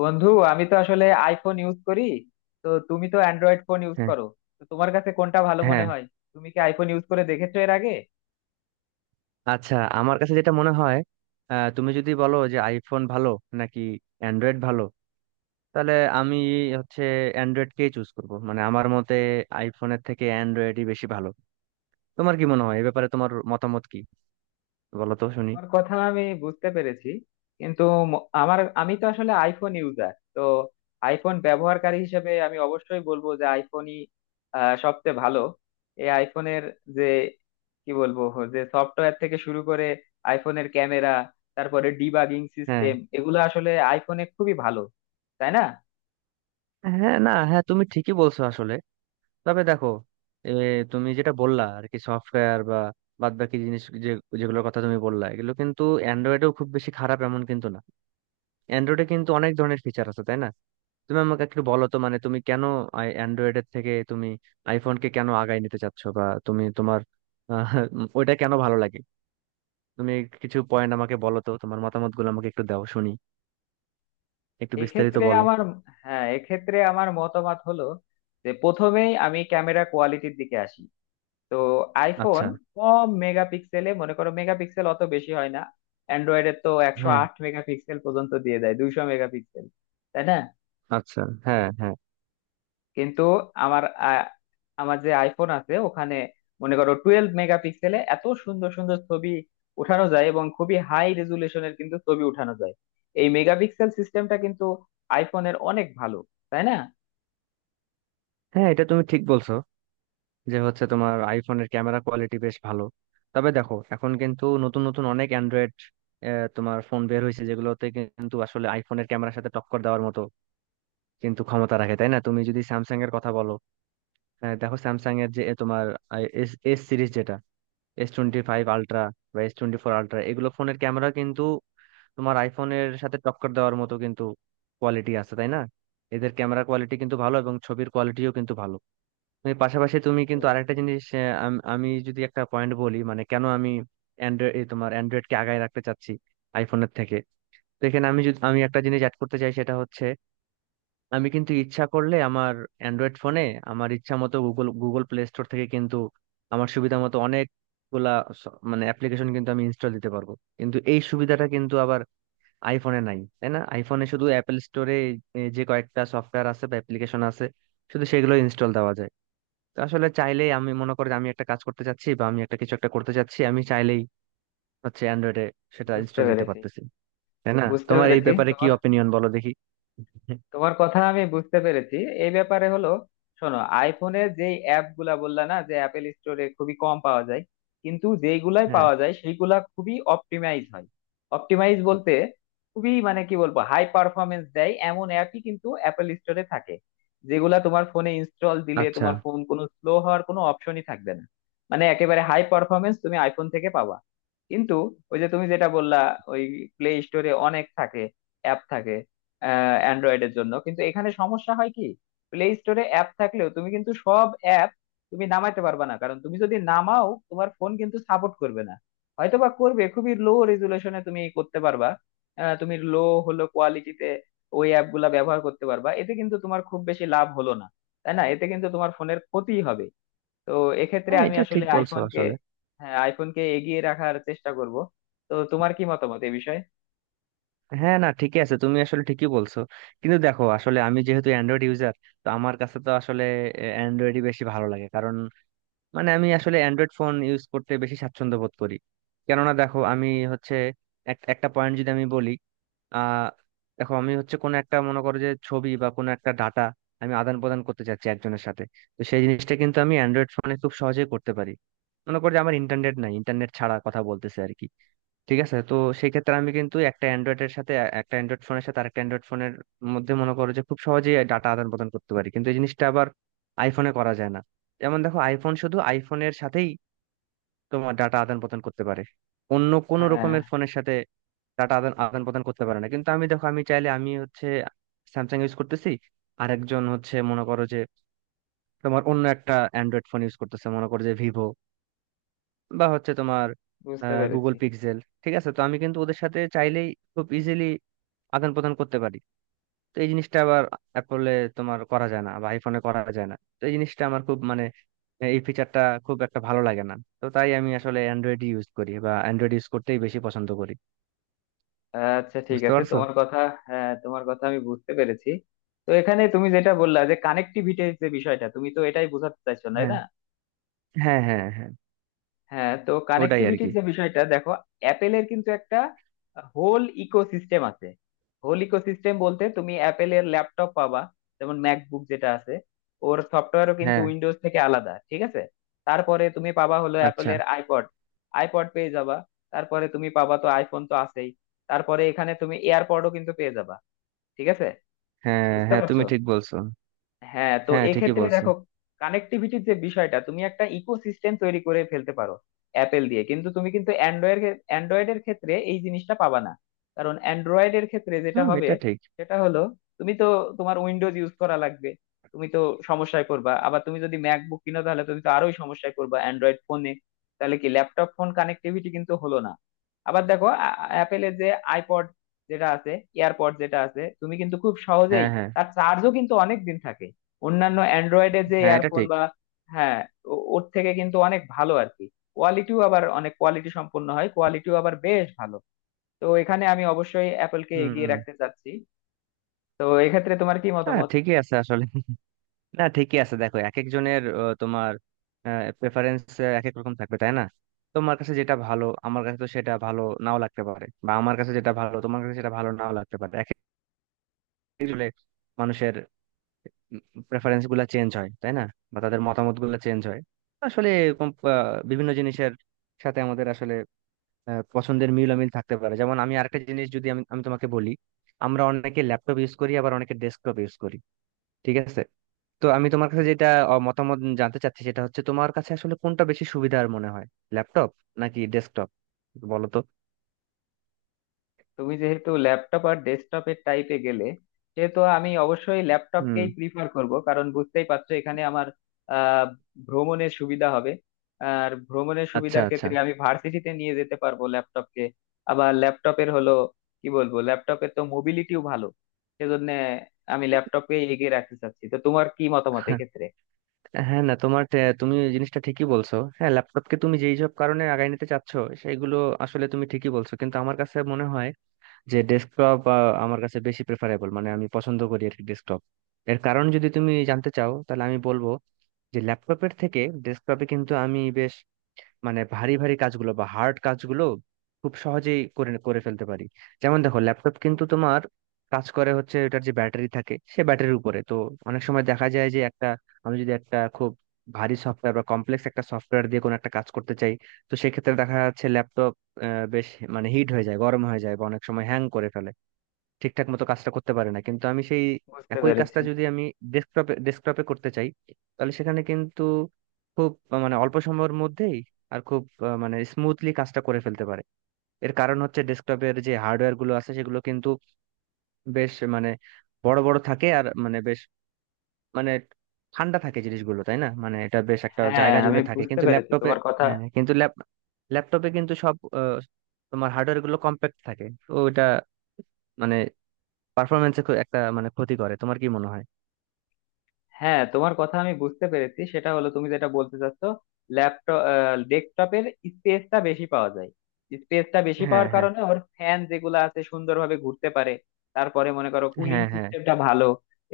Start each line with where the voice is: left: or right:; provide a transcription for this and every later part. left: বন্ধু, আমি তো আসলে আইফোন ইউজ করি। তো তুমি তো অ্যান্ড্রয়েড ফোন ইউজ
right: হ্যাঁ,
left: করো। তো তোমার কাছে কোনটা ভালো মনে
right: হ্যাঁ।
left: হয়? তুমি কি আইফোন ইউজ করে দেখেছো এর আগে?
right: আচ্ছা, আমার কাছে যেটা মনে হয়, তুমি যদি বলো যে আইফোন ভালো নাকি অ্যান্ড্রয়েড ভালো, তাহলে আমি হচ্ছে অ্যান্ড্রয়েডকেই চুজ করব। মানে আমার মতে আইফোনের থেকে অ্যান্ড্রয়েডই বেশি ভালো। তোমার কি মনে হয় এই ব্যাপারে? তোমার মতামত কি, বলো তো শুনি।
left: তোমার কথা আমি বুঝতে পেরেছি, কিন্তু ম- আমার আমি তো আসলে আইফোন ইউজার তো। আইফোন ব্যবহারকারী হিসেবে আমি অবশ্যই বলবো যে আইফোনই সবচেয়ে ভালো। এই আইফোনের যে কি বলবো, যে সফটওয়্যার থেকে শুরু করে আইফোনের ক্যামেরা, তারপরে ডিবাগিং
right: হ্যাঁ,
left: সিস্টেম, এগুলো আসলে আইফোনে খুবই ভালো, তাই না?
right: হ্যাঁ, না, হ্যাঁ, তুমি ঠিকই বলছো আসলে। তবে দেখো, এ, তুমি যেটা বললা আর কি, সফটওয়্যার বা বাদ বাকি জিনিস, যেগুলোর কথা তুমি বললা, এগুলো কিন্তু অ্যান্ড্রয়েডেও খুব বেশি খারাপ এমন কিন্তু না। অ্যান্ড্রয়েডে কিন্তু অনেক ধরনের ফিচার আছে, তাই না? তুমি আমাকে একটু বলো তো, মানে তুমি কেন অ্যান্ড্রয়েডের থেকে তুমি আইফোনকে কেন আগায় নিতে চাচ্ছ, বা তুমি তোমার ওইটা কেন ভালো লাগে। তুমি কিছু পয়েন্ট আমাকে বলো তো, তোমার মতামতগুলো আমাকে একটু দাও শুনি, একটু বিস্তারিত
left: এক্ষেত্রে
right: বলো।
left: আমার, হ্যাঁ এক্ষেত্রে আমার মতামত হলো, যে প্রথমেই আমি ক্যামেরা কোয়ালিটির দিকে আসি। তো আইফোন
right: আচ্ছা।
left: কম মেগাপিক্সেলে, মনে করো মেগাপিক্সেল অত বেশি হয় না। অ্যান্ড্রয়েডের তো একশো
right: হ্যাঁ।
left: আট মেগাপিক্সেল পর্যন্ত দিয়ে দেয়, 200 মেগাপিক্সেল, তাই না?
right: আচ্ছা। হ্যাঁ, হ্যাঁ।
left: কিন্তু আমার, আ- আমার যে আইফোন আছে ওখানে মনে করো 12 মেগাপিক্সেলে এত সুন্দর সুন্দর ছবি উঠানো যায়, এবং খুবই হাই রেজুলেশনের কিন্তু ছবি উঠানো যায়। এই মেগাপিক্সেল সিস্টেমটা কিন্তু আইফোনের অনেক ভালো, তাই না?
right: হ্যাঁ, এটা তুমি ঠিক বলছো যে হচ্ছে তোমার আইফোনের ক্যামেরা কোয়ালিটি বেশ ভালো। তবে দেখো, এখন কিন্তু নতুন নতুন অনেক অ্যান্ড্রয়েড তোমার ফোন বের হয়েছে, যেগুলোতে কিন্তু আসলে আইফোনের ক্যামেরার সাথে টক্কর দেওয়ার মতো কিন্তু ক্ষমতা রাখে, তাই না? তুমি যদি স্যামসাং এর কথা বলো। হ্যাঁ, দেখো স্যামসাং এর যে তোমার এস এস সিরিজ, যেটা S25 Ultra বা S24 Ultra, এগুলো ফোনের ক্যামেরা কিন্তু তোমার আইফোনের সাথে টক্কর দেওয়ার মতো কিন্তু কোয়ালিটি আছে, তাই না? এদের ক্যামেরা কোয়ালিটি কিন্তু ভালো এবং ছবির কোয়ালিটিও কিন্তু ভালো। তুমি পাশাপাশি তুমি
left: বুঝতে
right: কিন্তু
left: পারছি
right: আরেকটা জিনিস, আমি যদি একটা পয়েন্ট বলি, মানে কেন আমি অ্যান্ড্রয়েড তোমার অ্যান্ড্রয়েডকে আগায় রাখতে চাচ্ছি আইফোনের থেকে। তো এখানে আমি যদি, আমি একটা জিনিস অ্যাড করতে চাই, সেটা হচ্ছে আমি কিন্তু ইচ্ছা করলে আমার অ্যান্ড্রয়েড ফোনে আমার ইচ্ছা মতো গুগল গুগল প্লে স্টোর থেকে কিন্তু আমার সুবিধা মতো অনেকগুলা মানে অ্যাপ্লিকেশন কিন্তু আমি ইনস্টল দিতে পারবো। কিন্তু এই সুবিধাটা কিন্তু আবার আইফোনে নাই, তাই না? আইফোনে শুধু অ্যাপেল স্টোরে যে কয়েকটা সফটওয়্যার আছে বা অ্যাপ্লিকেশন আছে, শুধু সেগুলো ইনস্টল দেওয়া যায়। তো আসলে চাইলেই, আমি মনে করি যে আমি একটা কাজ করতে চাচ্ছি বা আমি একটা, কিছু একটা করতে চাচ্ছি, আমি চাইলেই হচ্ছে অ্যান্ড্রয়েডে সেটা
left: বুঝতে
right: ইনস্টল দিতে
left: পেরেছি
right: পারতেছি। তাই না?
left: বুঝতে
right: তোমার এই
left: পেরেছি
right: ব্যাপারে কি
left: তোমার,
right: অপিনিয়ন বলো দেখি।
left: তোমার কথা আমি বুঝতে পেরেছি। এই ব্যাপারে হলো, শোনো আইফোনে যে অ্যাপ গুলা বললা না, যে অ্যাপেল স্টোরে খুবই কম পাওয়া যায়, কিন্তু যেইগুলাই
right: হ্যাঁ।
left: পাওয়া যায় সেইগুলা খুবই অপটিমাইজ হয়। অপটিমাইজ বলতে খুবই মানে কি বলবো, হাই পারফরমেন্স দেয় এমন অ্যাপই কিন্তু অ্যাপেল স্টোরে থাকে, যেগুলা তোমার ফোনে ইনস্টল দিলে
right: আচ্ছা।
left: তোমার ফোন কোনো স্লো হওয়ার কোনো অপশনই থাকবে না। মানে একেবারে হাই পারফরমেন্স তুমি আইফোন থেকে পাবা। কিন্তু ওই যে তুমি যেটা বললা, ওই প্লে স্টোরে অনেক থাকে, অ্যাপ থাকে অ্যান্ড্রয়েডের জন্য, কিন্তু এখানে সমস্যা হয় কি, প্লে স্টোরে অ্যাপ থাকলেও তুমি কিন্তু সব অ্যাপ তুমি নামাইতে পারবে না, কারণ তুমি যদি নামাও তোমার ফোন কিন্তু সাপোর্ট করবে না। হয়তো বা করবে খুবই লো রেজুলেশনে, তুমি করতে পারবা তুমি লো হলো কোয়ালিটিতে ওই অ্যাপ গুলা ব্যবহার করতে পারবা, এতে কিন্তু তোমার খুব বেশি লাভ হলো না, তাই না? এতে কিন্তু তোমার ফোনের ক্ষতি হবে। তো এক্ষেত্রে
right: হ্যাঁ,
left: আমি
right: এটা ঠিক
left: আসলে
right: বলছো
left: আইফোনকে,
right: আসলে।
left: হ্যাঁ আইফোনকে এগিয়ে রাখার চেষ্টা করব। তো তোমার কি মতামত এই বিষয়ে?
right: হ্যাঁ, না ঠিকই আছে, তুমি আসলে ঠিকই বলছো। কিন্তু দেখো, আসলে আমি যেহেতু অ্যান্ড্রয়েড ইউজার, তো আমার কাছে তো আসলে অ্যান্ড্রয়েডই বেশি ভালো লাগে। কারণ মানে আমি আসলে অ্যান্ড্রয়েড ফোন ইউজ করতে বেশি স্বাচ্ছন্দ্য বোধ করি। কেননা দেখো, আমি হচ্ছে একটা পয়েন্ট যদি আমি বলি, আহ দেখো, আমি হচ্ছে কোনো একটা, মনে করো যে ছবি বা কোনো একটা ডাটা আমি আদান প্রদান করতে চাচ্ছি একজনের সাথে। তো সেই জিনিসটা কিন্তু আমি অ্যান্ড্রয়েড ফোনে খুব সহজেই করতে পারি। মনে করো যে আমার ইন্টারনেট নাই, ইন্টারনেট ছাড়া কথা বলতেছে আর কি। ঠিক আছে। তো সেই ক্ষেত্রে আমি কিন্তু একটা অ্যান্ড্রয়েডের সাথে, একটা অ্যান্ড্রয়েড ফোনের সাথে আরেকটা অ্যান্ড্রয়েড ফোনের মধ্যে, মনে করো যে, খুব সহজেই ডাটা আদান প্রদান করতে পারি। কিন্তু এই জিনিসটা আবার আইফোনে করা যায় না। যেমন দেখো, আইফোন শুধু আইফোনের সাথেই তোমার ডাটা আদান প্রদান করতে পারে, অন্য কোনো
left: হ্যাঁ,
right: রকমের ফোনের সাথে ডাটা আদান আদান প্রদান করতে পারে না। কিন্তু আমি, দেখো, আমি চাইলে আমি হচ্ছে স্যামসাং ইউজ করতেছি, আরেকজন হচ্ছে, মনে করো যে তোমার অন্য একটা অ্যান্ড্রয়েড ফোন ইউজ করতেছে, মনে করো যে ভিভো বা হচ্ছে তোমার
left: বুঝতে পেরেছি।
right: Google pixel. ঠিক আছে। তো আমি কিন্তু ওদের সাথে চাইলেই খুব ইজিলি আদান প্রদান করতে পারি। তো এই জিনিসটা আবার অ্যাপলে তোমার করা যায় না, বা আইফোনে করা যায় না। তো এই জিনিসটা আমার খুব মানে, এই ফিচারটা খুব একটা ভালো লাগে না। তো তাই আমি আসলে অ্যান্ড্রয়েড ইউজ করি, বা অ্যান্ড্রয়েড ইউজ করতেই বেশি পছন্দ করি।
left: আচ্ছা ঠিক
right: বুঝতে
left: আছে,
right: পারছো?
left: তোমার কথা, হ্যাঁ তোমার কথা আমি বুঝতে পেরেছি। তো এখানে তুমি যেটা বললা যে কানেক্টিভিটির যে বিষয়টা, তুমি তো এটাই বোঝাতে চাইছো, তাই
right: হ্যাঁ,
left: না?
right: হ্যাঁ, হ্যাঁ। হ্যাঁ,
left: হ্যাঁ, তো
right: ওটাই আর
left: কানেক্টিভিটির
right: কি।
left: যে বিষয়টা, দেখো অ্যাপেলের কিন্তু একটা হোল ইকোসিস্টেম আছে। হোল ইকোসিস্টেম বলতে তুমি অ্যাপেলের ল্যাপটপ পাবা, যেমন ম্যাকবুক যেটা আছে, ওর সফটওয়্যারও কিন্তু
right: হ্যাঁ।
left: উইন্ডোজ থেকে আলাদা, ঠিক আছে। তারপরে তুমি পাবা হলো
right: আচ্ছা।
left: অ্যাপেলের আইপড, আইপড পেয়ে যাবা। তারপরে তুমি পাবা, তো আইফোন তো আছেই। তারপরে এখানে তুমি এয়ারপডও কিন্তু পেয়ে যাবা, ঠিক আছে?
right: হ্যাঁ,
left: বুঝতে
right: হ্যাঁ, তুমি
left: পারছো?
right: ঠিক বলছো।
left: হ্যাঁ, তো
right: হ্যাঁ, ঠিকই
left: এক্ষেত্রে
right: বলছো।
left: দেখো কানেক্টিভিটির যে বিষয়টা, তুমি একটা ইকোসিস্টেম তৈরি করে ফেলতে পারো অ্যাপেল দিয়ে, কিন্তু তুমি কিন্তু অ্যান্ড্রয়েড, অ্যান্ড্রয়েডের ক্ষেত্রে এই জিনিসটা পাবা না। কারণ অ্যান্ড্রয়েডের ক্ষেত্রে যেটা
right: হুম,
left: হবে,
right: এটা ঠিক।
left: সেটা হলো তুমি তো তোমার উইন্ডোজ ইউজ করা লাগবে, তুমি তো সমস্যায় করবা। আবার তুমি যদি ম্যাকবুক কিনো, তাহলে তুমি তো আরোই সমস্যায় করবা অ্যান্ড্রয়েড ফোনে। তাহলে কি ল্যাপটপ ফোন কানেক্টিভিটি কিন্তু হলো না। আবার দেখো অ্যাপেলের যে আইপড যেটা আছে, এয়ারপড যেটা আছে, তুমি কিন্তু খুব সহজেই,
right: হ্যাঁ, হ্যাঁ।
left: তার চার্জও কিন্তু অনেক দিন থাকে। অন্যান্য অ্যান্ড্রয়েডের যে
right: হ্যাঁ, এটা
left: ইয়ারফোন
right: ঠিক।
left: বা, হ্যাঁ ওর থেকে কিন্তু অনেক ভালো আর কি। কোয়ালিটিও আবার অনেক কোয়ালিটি সম্পন্ন হয়, কোয়ালিটিও আবার বেশ ভালো। তো এখানে আমি অবশ্যই অ্যাপলকে এগিয়ে
right: হুম।
left: রাখতে চাচ্ছি। তো এক্ষেত্রে তোমার কি
right: হ্যাঁ,
left: মতামত?
right: ঠিকই আছে আসলে। না, ঠিকই আছে। দেখো, এক একজনের তোমার প্রেফারেন্স এক এক রকম থাকবে, তাই না? তোমার কাছে যেটা ভালো আমার কাছে তো সেটা ভালো নাও লাগতে পারে, বা আমার কাছে যেটা ভালো তোমার কাছে সেটা ভালো নাও লাগতে পারে। এক একজনের মানুষের প্রেফারেন্স গুলা চেঞ্জ হয়, তাই না? বা তাদের মতামত গুলা চেঞ্জ হয়। আসলে এরকম বিভিন্ন জিনিসের সাথে আমাদের আসলে পছন্দের মিল অমিল থাকতে পারে। যেমন আমি আরেকটা জিনিস যদি আমি, তোমাকে বলি, আমরা অনেকে ল্যাপটপ ইউজ করি, আবার অনেকে ডেস্কটপ ইউজ করি। ঠিক আছে। তো আমি তোমার কাছে যেটা মতামত জানতে চাচ্ছি, সেটা হচ্ছে তোমার কাছে আসলে কোনটা বেশি সুবিধার মনে হয়, ল্যাপটপ নাকি ডেস্কটপ, বলো তো।
left: তুমি যেহেতু ল্যাপটপ আর ডেস্কটপের টাইপে গেলে, সেহেতু আমি অবশ্যই
right: হুম।
left: ল্যাপটপকেই প্রিফার করব, কারণ বুঝতেই পারছো এখানে আমার আহ ভ্রমণের সুবিধা হবে। আর ভ্রমণের
right: আচ্ছা।
left: সুবিধার
right: আচ্ছা।
left: ক্ষেত্রে আমি ভার্সিটিতে নিয়ে যেতে পারবো ল্যাপটপকে। আবার ল্যাপটপের হলো, কি বলবো, ল্যাপটপের তো মোবিলিটিও ভালো, সেজন্য আমি ল্যাপটপকেই এগিয়ে রাখতে চাচ্ছি। তো তোমার কি মতামত এক্ষেত্রে?
right: হ্যাঁ, হ্যাঁ, না, তোমার তুমি এই জিনিসটা ঠিকই বলছো। হ্যাঁ, ল্যাপটপকে তুমি যেই সব কারণে আগায় নিতে চাচ্ছ, সেইগুলো আসলে তুমি ঠিকই বলছো। কিন্তু আমার কাছে মনে হয় যে ডেস্কটপ আমার কাছে বেশি প্রেফারেবল, মানে আমি পছন্দ করি আর কি ডেস্কটপ। এর কারণ যদি তুমি জানতে চাও তাহলে আমি বলবো যে ল্যাপটপের থেকে ডেস্কটপে কিন্তু আমি মানে ভারী ভারী কাজগুলো বা হার্ড কাজগুলো খুব সহজেই করে করে ফেলতে পারি। যেমন দেখো, ল্যাপটপ কিন্তু তোমার কাজ করে হচ্ছে এটার যে ব্যাটারি থাকে সে ব্যাটারির উপরে, তো অনেক সময় দেখা যায় যে একটা, আমি যদি একটা খুব ভারী সফটওয়্যার বা কমপ্লেক্স একটা সফটওয়্যার দিয়ে কোনো একটা কাজ করতে চাই, তো সেক্ষেত্রে দেখা যাচ্ছে ল্যাপটপ বেশ মানে হিট হয়ে যায়, গরম হয়ে যায়, বা অনেক সময় হ্যাং করে ফেলে, ঠিকঠাক মতো কাজটা করতে পারে না। কিন্তু আমি সেই
left: বুঝতে
right: একই
left: পেরেছি,
right: কাজটা যদি আমি ডেস্কটপে ডেস্কটপে করতে চাই, তাহলে সেখানে কিন্তু খুব মানে অল্প সময়ের মধ্যেই আর খুব মানে স্মুথলি কাজটা করে ফেলতে পারে। এর কারণ হচ্ছে ডেস্কটপের যে হার্ডওয়্যার গুলো আছে সেগুলো কিন্তু বেশ মানে বড় বড় থাকে, আর মানে বেশ মানে ঠান্ডা থাকে জিনিসগুলো, তাই না? মানে এটা বেশ একটা
left: হ্যাঁ
right: জায়গা
left: আমি
right: জুড়ে থাকে,
left: বুঝতে
right: কিন্তু
left: পেরেছি
right: ল্যাপটপে।
left: তোমার কথা,
right: হ্যাঁ, কিন্তু ল্যাপটপে কিন্তু সব তোমার হার্ডওয়্যার গুলো কম্প্যাক্ট থাকে, তো এটা মানে পারফরমেন্সে একটা মানে ক্ষতি করে। তোমার কি মনে হয়?
left: হ্যাঁ তোমার কথা আমি বুঝতে পেরেছি। সেটা হলো তুমি যেটা বলতে চাচ্ছ, ল্যাপটপ, ডেস্কটপের স্পেসটা বেশি পাওয়া যায়, স্পেসটা বেশি
right: হ্যাঁ,
left: পাওয়ার
right: হ্যাঁ।
left: কারণে ওর ফ্যান যেগুলো আছে সুন্দরভাবে ঘুরতে পারে। তারপরে মনে করো কুলিং
right: হ্যাঁ, হ্যাঁ।
left: সিস্টেমটা ভালো।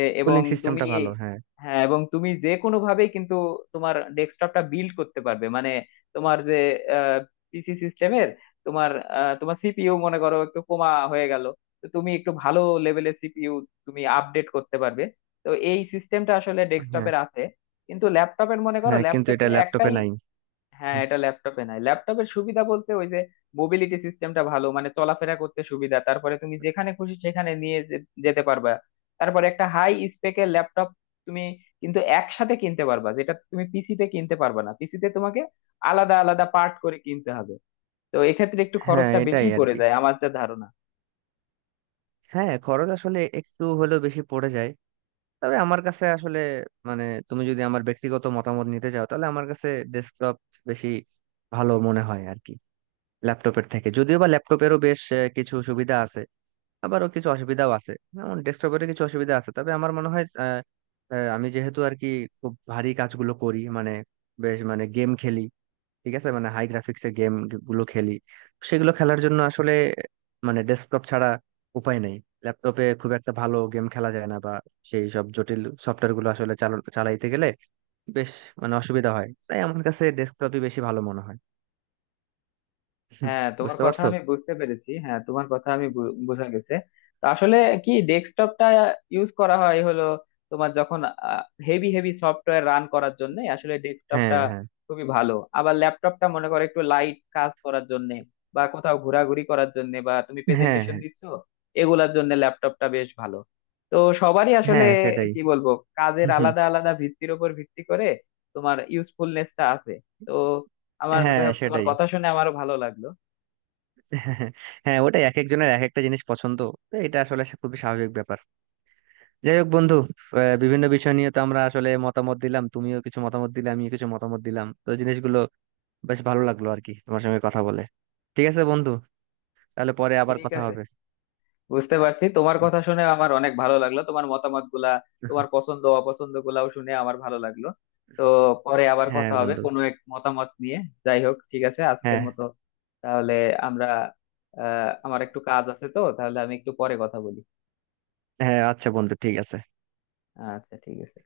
left: এবং
right: কুলিং
left: তুমি,
right: সিস্টেমটা ভালো। হ্যাঁ,
left: হ্যাঁ এবং তুমি যে কোনো ভাবেই কিন্তু তোমার ডেস্কটপটা বিল্ড করতে পারবে মানে, তোমার যে পিসি সিস্টেমের তোমার তোমার সিপিইউ মনে করো একটু কমা হয়ে গেল, তো তুমি একটু ভালো লেভেলের সিপিইউ তুমি আপডেট করতে পারবে। তো এই সিস্টেমটা আসলে
right: হ্যাঁ,
left: ডেস্কটপের আছে, কিন্তু ল্যাপটপের, মনে করো
right: হ্যাঁ, কিন্তু এটা
left: ল্যাপটপের
right: ল্যাপটপে
left: একটাই,
right: নাই।
left: হ্যাঁ
right: হুম।
left: এটা ল্যাপটপে নাই। ল্যাপটপের সুবিধা বলতে ওই যে মোবিলিটি সিস্টেমটা ভালো, মানে চলাফেরা করতে সুবিধা, তারপরে তুমি যেখানে খুশি সেখানে নিয়ে যেতে পারবা। তারপরে একটা হাই স্পেকের ল্যাপটপ তুমি কিন্তু একসাথে কিনতে পারবা, যেটা তুমি পিসিতে কিনতে পারবা না, পিসিতে তোমাকে আলাদা আলাদা পার্ট করে কিনতে হবে। তো এক্ষেত্রে একটু
right: হ্যাঁ,
left: খরচটা বেশি
right: এটাই আর
left: পড়ে
right: কি।
left: যায় আমার যা ধারণা।
right: হ্যাঁ, খরচ আসলে একটু হলেও বেশি পড়ে যায়। তবে আমার কাছে আসলে মানে, তুমি যদি আমার ব্যক্তিগত মতামত নিতে চাও তাহলে আমার কাছে ডেস্কটপ বেশি ভালো মনে হয় আর কি, ল্যাপটপের থেকে। যদিও বা ল্যাপটপেরও বেশ কিছু সুবিধা আছে, আবারও কিছু অসুবিধাও আছে, যেমন ডেস্কটপের কিছু অসুবিধা আছে। তবে আমার মনে হয়, আহ, আহ, আমি যেহেতু আর কি খুব ভারী কাজগুলো করি, মানে বেশ মানে গেম খেলি, ঠিক আছে, মানে হাই গ্রাফিক্সের গেম গুলো খেলি, সেগুলো খেলার জন্য আসলে মানে ডেস্কটপ ছাড়া উপায় নেই। ল্যাপটপে খুব একটা ভালো গেম খেলা যায় না, বা সেই সব জটিল সফটওয়্যার গুলো আসলে চালাইতে গেলে বেশ মানে অসুবিধা হয়, তাই আমার কাছে ডেস্কটপই বেশি ভালো মনে হয়।
left: হ্যাঁ তোমার
right: বুঝতে
left: কথা
right: পারছো?
left: আমি বুঝতে পেরেছি, হ্যাঁ তোমার কথা আমি বোঝা গেছে। তো আসলে কি, ডেস্কটপটা ইউজ করা হয় হলো তোমার যখন হেভি হেভি সফটওয়্যার রান করার জন্য, আসলে
right: হ্যাঁ,
left: ডেস্কটপটা
right: হ্যাঁ,
left: খুবই ভালো। আবার ল্যাপটপটা মনে করো একটু লাইট কাজ করার জন্য, বা কোথাও ঘোরাঘুরি করার জন্য, বা তুমি
right: হ্যাঁ।
left: প্রেজেন্টেশন
right: হ্যাঁ,
left: দিচ্ছ, এগুলার জন্য ল্যাপটপটা বেশ ভালো। তো সবারই আসলে,
right: হ্যাঁ, সেটাই।
left: কি বলবো, কাজের আলাদা আলাদা ভিত্তির উপর ভিত্তি করে তোমার ইউজফুলনেসটা আছে। তো আমার
right: হ্যাঁ,
left: যাই হোক, তোমার
right: সেটাই।
left: কথা শুনে আমারও ভালো লাগলো।
right: হ্যাঁ, হ্যাঁ, ওটাই, এক একজনের এক একটা জিনিস পছন্দ, তো এটা আসলে খুবই স্বাভাবিক ব্যাপার। যাই হোক বন্ধু, বিভিন্ন বিষয় নিয়ে তো আমরা আসলে মতামত দিলাম, তুমিও কিছু মতামত দিলে, আমিও কিছু মতামত দিলাম, তো জিনিসগুলো বেশ ভালো লাগলো আর কি তোমার সঙ্গে কথা বলে। ঠিক আছে বন্ধু, তাহলে পরে আবার
left: ঠিক
right: কথা
left: আছে,
right: হবে।
left: বুঝতে পারছি। তোমার কথা শুনে আমার অনেক ভালো লাগলো, তোমার মতামত গুলা, তোমার পছন্দ অপছন্দ গুলাও শুনে আমার ভালো লাগলো। তো পরে আবার
right: হ্যাঁ
left: কথা হবে
right: বন্ধু।
left: কোনো এক মতামত নিয়ে। যাই হোক, ঠিক আছে আজকের
right: হ্যাঁ।
left: মতো। তাহলে আমরা, আমার একটু কাজ আছে, তো তাহলে আমি একটু পরে কথা বলি।
right: হ্যাঁ, আচ্ছা বন্ধু, ঠিক আছে।
left: আচ্ছা, ঠিক আছে।